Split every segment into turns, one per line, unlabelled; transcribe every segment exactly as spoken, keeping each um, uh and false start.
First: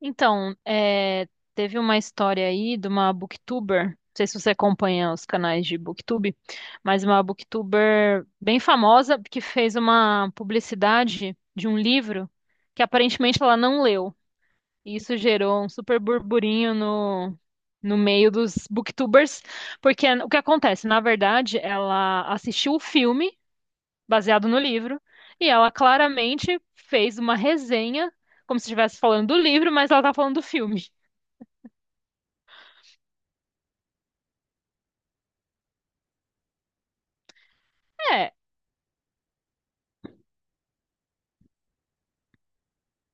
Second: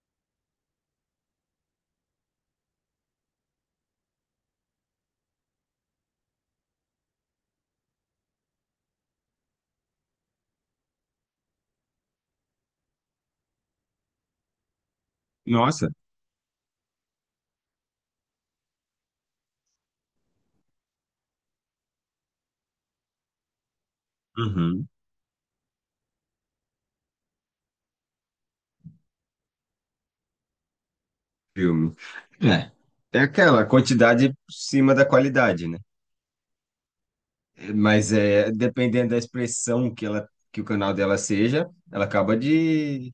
Então, é, teve uma história aí de uma booktuber, não sei se você acompanha os canais de booktube, mas uma booktuber bem famosa que fez uma publicidade de um livro que aparentemente ela não leu. E isso gerou um
Nossa.
super burburinho no, no meio dos booktubers, porque o que acontece? Na verdade, ela assistiu o filme baseado no
Uhum.
livro, e ela claramente fez uma resenha, como se estivesse falando do livro, mas ela tá falando do filme.
Filme. É. É aquela quantidade por cima da qualidade, né? Mas
É,
é dependendo da expressão que ela que o canal dela seja, ela acaba de,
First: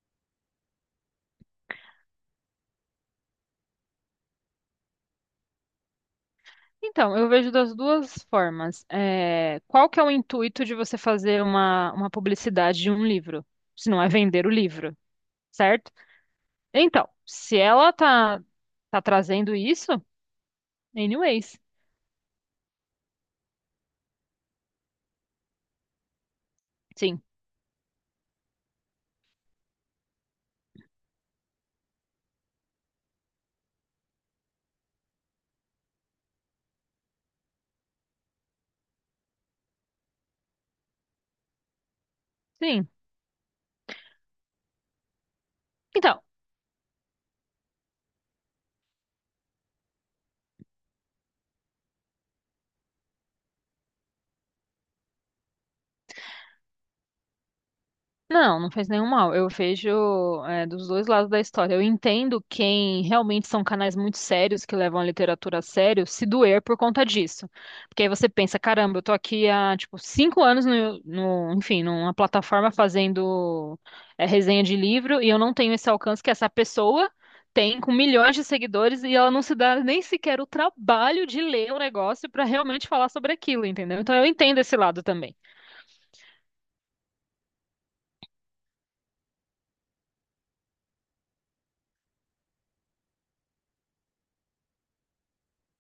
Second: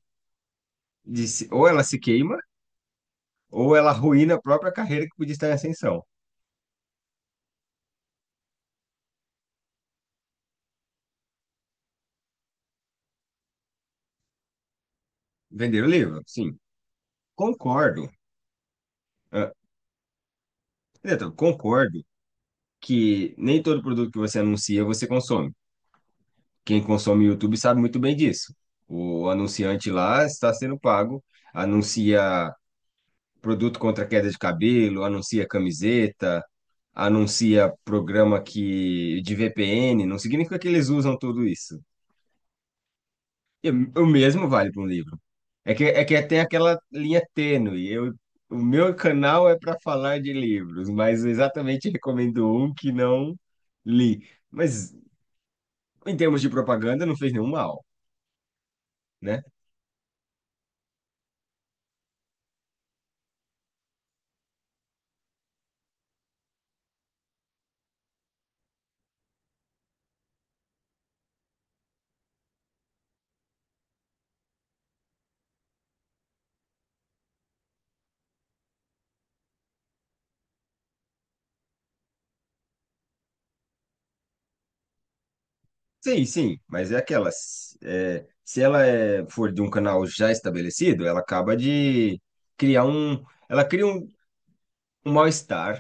de se- ou ela se queima ou ela arruína a própria carreira que podia estar em ascensão.
então, eu vejo das duas formas. É, qual que é o intuito de você fazer uma, uma publicidade de um livro, se não é vender o livro,
Vender o
certo?
livro? Sim.
Então, se ela
Concordo.
tá, tá
Ah,
trazendo isso,
Neto,
anyways,
concordo que nem todo produto que você anuncia você consome. Quem
sim,
consome YouTube sabe muito bem disso. O anunciante lá está sendo pago, anuncia produto contra queda de cabelo, anuncia camiseta, anuncia programa que de V P N, não significa que eles usam tudo isso.
sim.
E o mesmo vale para um livro. É que, é que
Então,
tem aquela linha tênue. Eu, o meu canal é para falar de livros, mas eu exatamente recomendo um que não li. Mas em termos de propaganda, não fez nenhum mal,
não, não faz nenhum mal.
né?
Eu vejo, é, dos dois lados da história. Eu entendo quem realmente são canais muito sérios que levam a literatura a sério se doer por conta disso. Porque aí você pensa, caramba, eu tô aqui há, tipo, cinco anos no, no- enfim, numa plataforma fazendo, é, resenha de livro e eu não tenho esse alcance que essa pessoa tem com milhões de seguidores e ela não se dá nem sequer o trabalho de ler o negócio pra realmente falar sobre aquilo, entendeu? Então eu entendo esse lado também.
Sim, sim, mas é aquela. S- é, se ela é- for de um canal já estabelecido, ela acaba de criar um. Ela cria um, um mal-estar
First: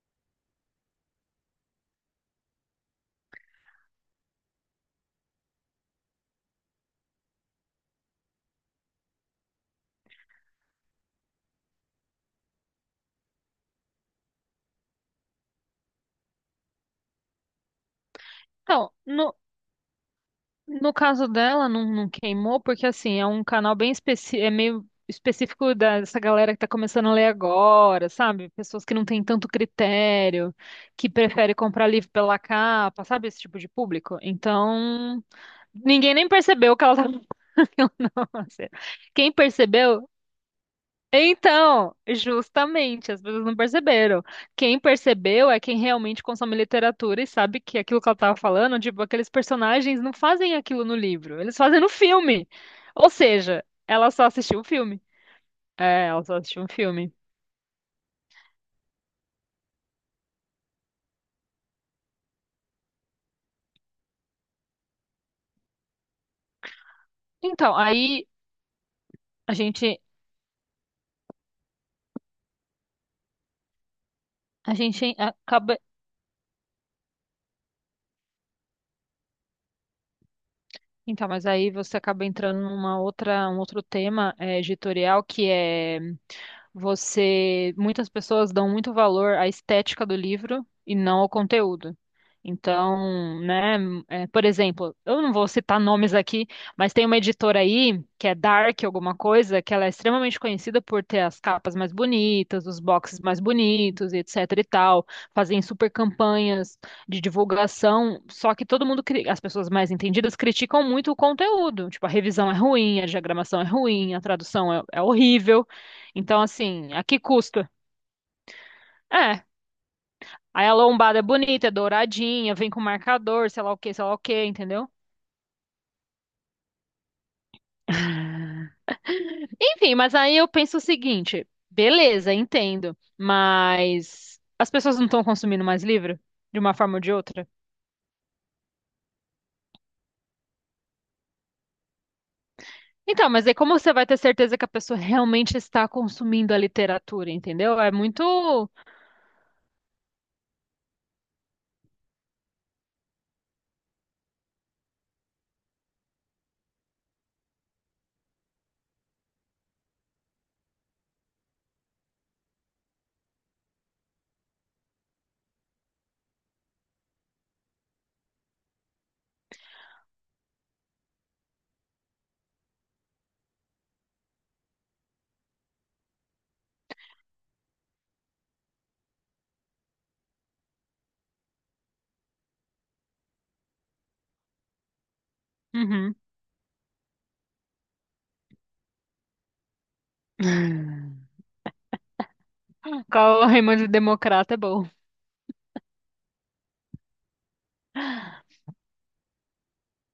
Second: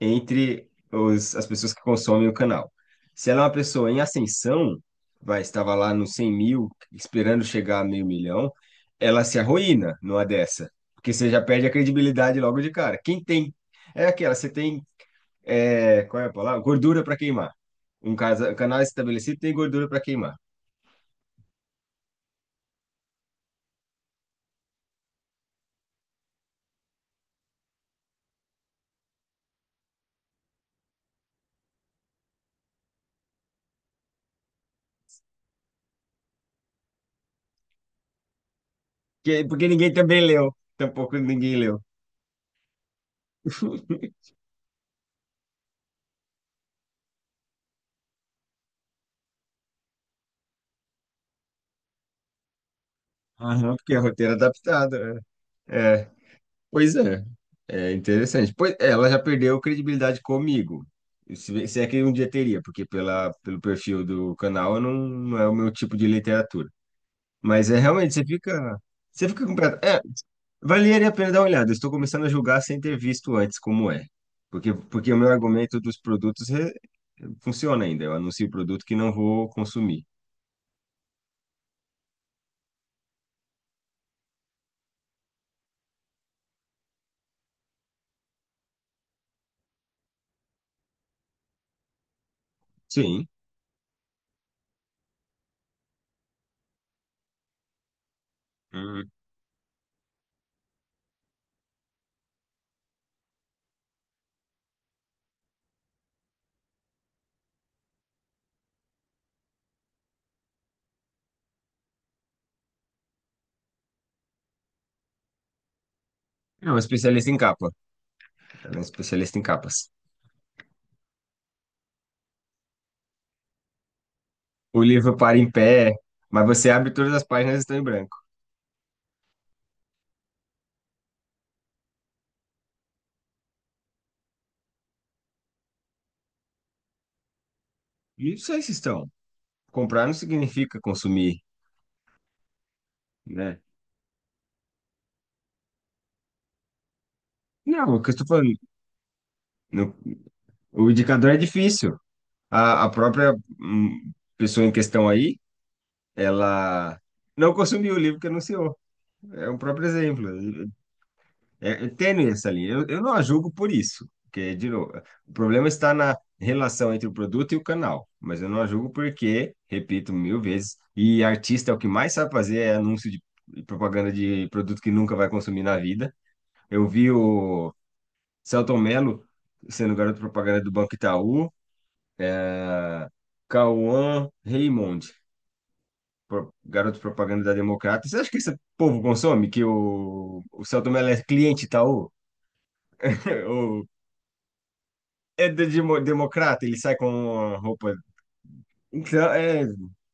entre os, as pessoas que consomem o canal. Se ela é uma pessoa em ascensão, vai, estava lá nos cem mil, esperando chegar a meio milhão, ela se arruína numa dessa. Porque você já perde a credibilidade logo de cara. Quem tem. É aquela, você tem. É, qual é a palavra? Gordura para queimar. Um casa- canal
Então, no-
estabelecido tem gordura para queimar.
no caso dela, não, não queimou, porque assim, é um canal bem específico, é meio específico dessa galera que tá começando a ler agora, sabe? Pessoas que não têm tanto critério, que prefere comprar livro pela capa, sabe? Esse tipo de público. Então, ninguém nem percebeu que ela tava fazendo, não, assim. Quem
Porque, porque ninguém
percebeu,
também leu. Tampouco ninguém leu.
então, justamente, as pessoas não perceberam. Quem percebeu é quem realmente consome literatura e sabe que aquilo que ela estava falando, tipo, aqueles personagens não fazem aquilo no livro, eles fazem no filme. Ou seja,
Aham, porque é
ela só
roteiro
assistiu o
adaptado.
filme.
É.
É,
É.
ela só assistiu um
Pois
filme.
é. É interessante. Pois, é, ela já perdeu credibilidade comigo. Se, se é que um dia teria, porque pela, pelo perfil do canal eu não, não é o meu tipo de literatura. Mas
Então,
é realmente, você
aí
fica. Você fica
a
completo. É,
gente,
valeria a pena dar uma olhada. Eu estou começando a julgar sem ter visto antes como é.
a
Porque, porque
gente
o meu
acaba.
argumento dos produtos re- funciona ainda. Eu anuncio o produto que não vou consumir.
Então, mas aí você acaba entrando numa outra, um outro tema eh, editorial, que é você, muitas pessoas dão muito valor à estética do livro e não ao conteúdo.
Sim.
Então, né, eh, por exemplo, eu não vou citar nomes aqui, mas tem uma editora aí que é Dark alguma coisa, que ela é extremamente conhecida por ter as capas mais bonitas, os boxes mais bonitos, etc e tal, fazem super campanhas de divulgação, só que todo mundo, cri- as pessoas mais entendidas criticam muito o conteúdo. Tipo, a revisão é ruim, a diagramação é ruim, a tradução é, é horrível. Então,
É um
assim, a que
especialista em
custa?
capa. Ela é um especialista em
É.
capas.
Aí a lombada é bonita, é douradinha, vem com marcador, sei lá o que, sei lá o que,
O
entendeu?
livro para em pé, mas você abre todas as páginas estão em branco.
Enfim, mas aí eu penso o seguinte, beleza, entendo, mas as pessoas não estão consumindo mais livro de uma forma ou de outra?
E não sei se estão. Comprar não significa consumir,
Então, mas aí
né?
como você vai ter certeza que a pessoa realmente está consumindo a literatura, entendeu? É
Não, o que eu estou falando,
muito.
no- o indicador é difícil. A, a própria hum, pessoa em questão aí, ela não consumiu o livro que anunciou. É um próprio exemplo. É, é tênue essa linha. Eu, eu não a julgo por isso, porque, de novo, o problema está na relação entre o produto e o canal, mas eu não a julgo porque, repito mil vezes, e artista é o que mais sabe fazer é anúncio de e propaganda de produto que nunca vai consumir na vida. Eu vi o Selton Mello sendo garoto propaganda do Banco Itaú, é, Cauã Raymond,
Uhum.
pro- garoto propaganda da Democrata. Você acha que esse povo consome? Que o, o Selton Mello é cliente Itaú?
Qual o Raimundo Democrata é bom.
É de demo- democrata, ele sai com uma roupa. Então, é,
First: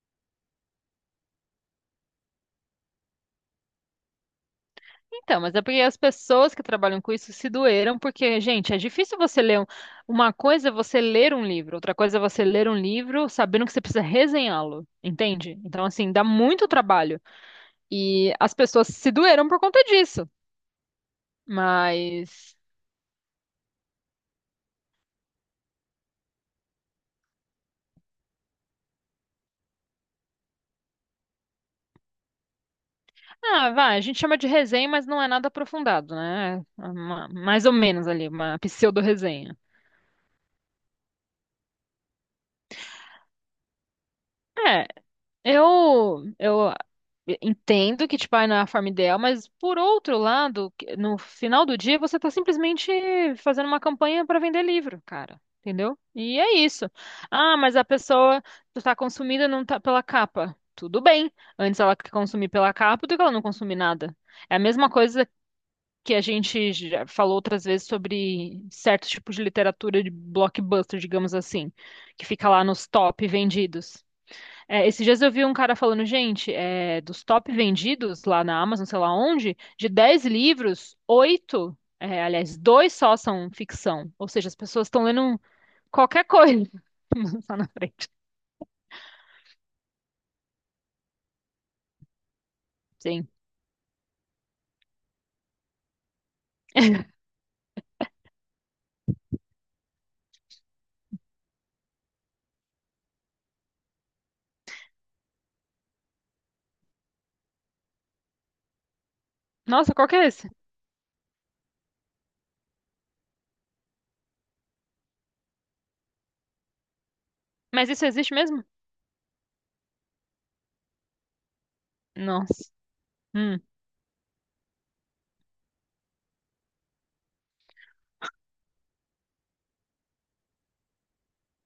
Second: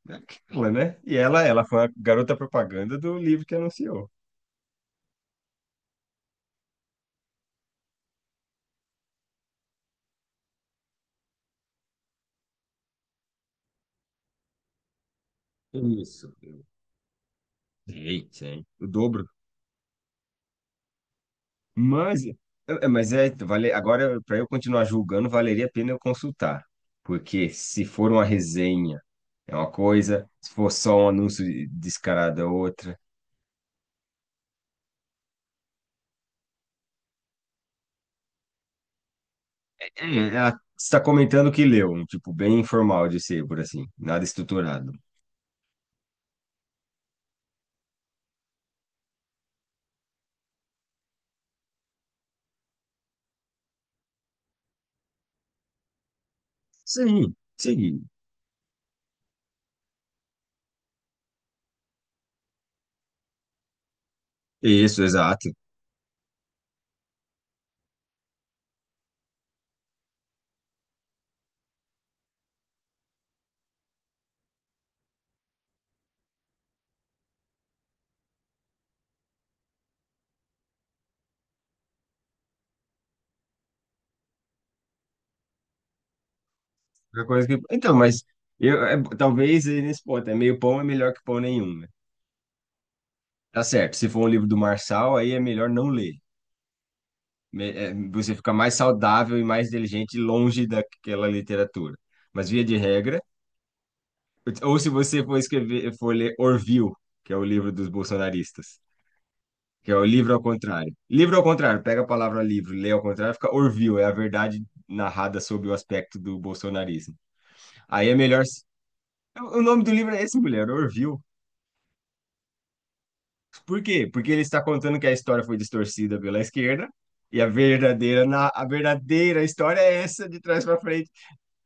é aquela, né? E ela, ela foi a garota propaganda do livro que anunciou.
Então, mas é porque as pessoas que trabalham com isso se doeram, porque, gente, é difícil você ler um- uma coisa é você ler um livro, outra coisa é você ler um livro sabendo que você precisa resenhá-lo, entende? Então, assim, dá
Isso.
muito trabalho.
Sei,
E as
sei. O
pessoas se
dobro.
doeram por conta disso.
Mas,
Mas,
é, mas é, vale, agora, para eu continuar julgando, valeria a pena eu consultar. Porque se for uma resenha, é uma coisa, se for só um anúncio descarado, é outra.
ah, vai, a gente chama de resenha, mas não é nada aprofundado, né? É uma- mais ou menos ali, uma pseudo-resenha.
É, ela está comentando o que leu, um tipo bem informal de ser, por assim, nada
É,
estruturado.
eu, eu entendo que, tipo, ah, não é a forma ideal, mas por outro lado, que- no final do dia, você tá simplesmente fazendo uma campanha para vender livro, cara. Entendeu? E é isso.
Sim,
Ah, mas a
sim.
pessoa tá consumida não tá pela capa. Tudo bem. Antes ela consumir pela capa do que ela não consumir nada. É a mesma
Isso,
coisa
exato.
que a gente já falou outras vezes sobre certos tipos de literatura de blockbuster, digamos assim, que fica lá nos top vendidos. É, esses dias eu vi um cara falando, gente, é, dos top vendidos lá na Amazon, sei lá onde, de dez livros, oito, é, aliás, dois só são ficção. Ou seja, as pessoas estão lendo qualquer coisa
É uma coisa
lá
que.
na
Então,
frente.
mas eu, é, talvez aí nesse ponto, é meio pão é melhor que pão nenhum, né?
Sim.
Tá certo, se for um livro do Marçal, aí é melhor não ler. Me- é, você fica mais saudável e mais inteligente longe daquela literatura. Mas via de regra, ou se você for escrever, for ler Orville, que é o livro dos bolsonaristas, que
Nossa,
é o
qual que é
livro ao
esse?
contrário. Livro ao contrário, pega a palavra livro, lê ao contrário, fica Orville, é a verdade narrada sob o aspecto do bolsonarismo.
Mas isso
Aí é
existe
melhor.
mesmo?
O nome do livro é esse, mulher, Orville.
Nossa. Hum.
Por quê? Porque ele está contando que a história foi distorcida pela esquerda e a verdadeira, na- a verdadeira história é essa de trás para frente.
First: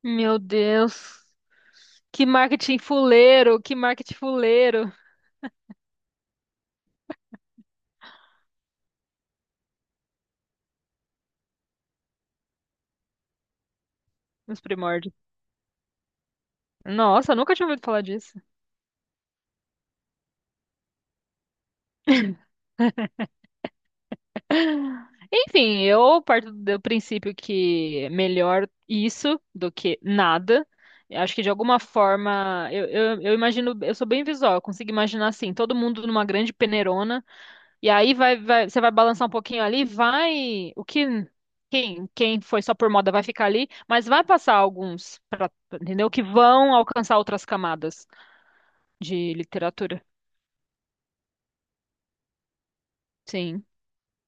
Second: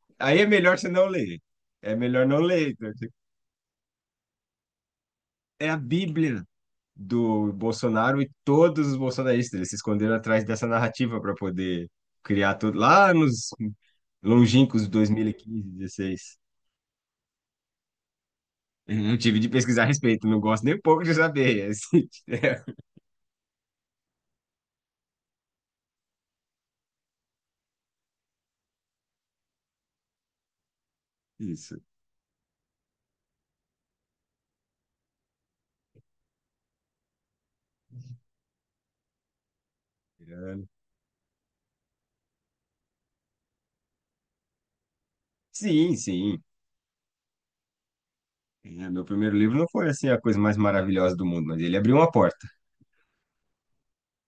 Meu
Aí é melhor você não
Deus.
ler. É
Que
melhor não ler.
marketing
Então, tipo,
fuleiro, que marketing fuleiro.
é a Bíblia do Bolsonaro e todos os bolsonaristas. Eles se esconderam atrás dessa narrativa para poder criar tudo lá nos
Nos
longínquos
primórdios.
dois mil e quinze, dezesseis.
Nossa, eu nunca tinha ouvido falar disso.
Eu tive de pesquisar a respeito, não gosto nem um pouco de saber. Assim, é
Enfim, eu parto do princípio que é melhor isso do que nada. Eu acho que de alguma
isso.
forma, eu, eu, eu imagino, eu sou bem visual, eu consigo imaginar assim, todo mundo numa grande peneirona, e aí vai, vai, você vai balançar um pouquinho ali, vai, o que, quem, quem foi só por moda vai ficar ali, mas vai passar alguns, pra,
Sim,
entendeu? Que
sim.
vão alcançar outras camadas
É, meu
de
primeiro livro não foi
literatura.
assim a coisa mais maravilhosa do mundo, mas ele abriu uma porta.
Sim,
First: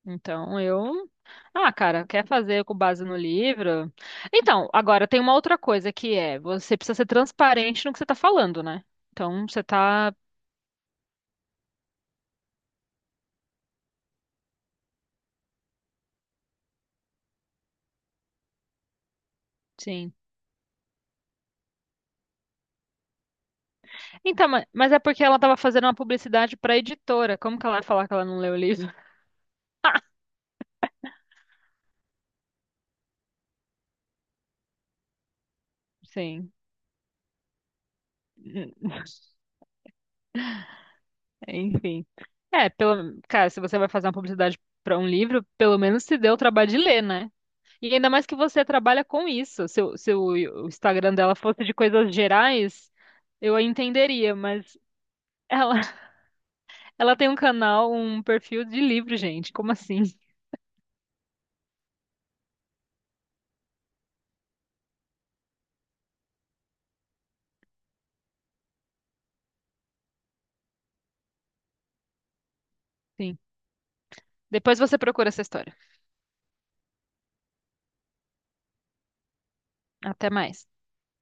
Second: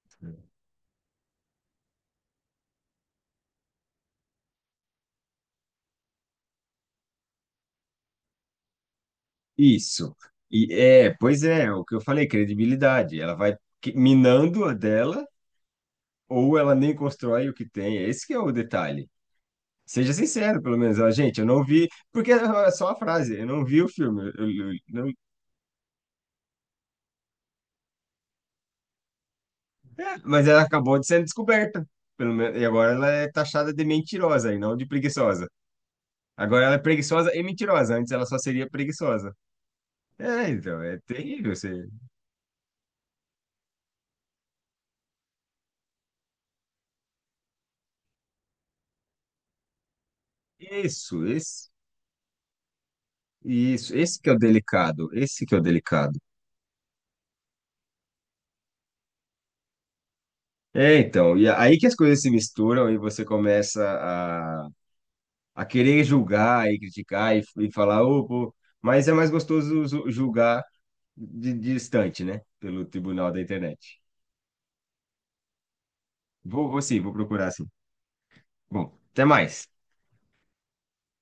então eu ah, cara, quer fazer com base no livro? Então, agora tem uma outra coisa que é, você precisa ser transparente no que você tá falando, né? Então, você tá,
Isso. E é, pois é, o que eu falei, credibilidade. Ela vai que- minando a dela ou ela nem constrói o que tem. É. Esse que é o detalhe. Seja
sim.
sincero, pelo menos. Ela, gente, eu não vi, porque é só a frase, eu não vi o filme.
Então,
Eu-
ma-
eu- eu
mas é
não-
porque ela tava fazendo uma publicidade pra editora. Como que ela vai falar que ela não leu o livro?
É, mas ela acabou de ser descoberta, pelo menos, e agora ela é taxada de mentirosa e não de preguiçosa.
Sim.
Agora ela é preguiçosa e mentirosa, antes ela só seria preguiçosa. É, então, é terrível você.
Enfim. É, pelo, cara, se você vai fazer uma publicidade pra um livro, pelo menos se deu o trabalho de ler, né? E ainda mais que você trabalha com isso. Se, o- se o o Instagram
Isso,
dela fosse
esse,
de coisas gerais, eu a
isso, esse que é
entenderia,
o
mas
delicado, esse que é o
ela
delicado.
Ela tem um canal, um perfil de livro, gente. Como assim?
É, então, e aí que as coisas se misturam e você começa a, a querer julgar e criticar e, e falar, "Ô, pô", mas é mais gostoso ju- julgar de, de distante, né? Pelo tribunal
Sim.
da internet.
Depois você procura essa história.
Vou, vou sim, vou procurar sim. Bom, até mais.
Até mais.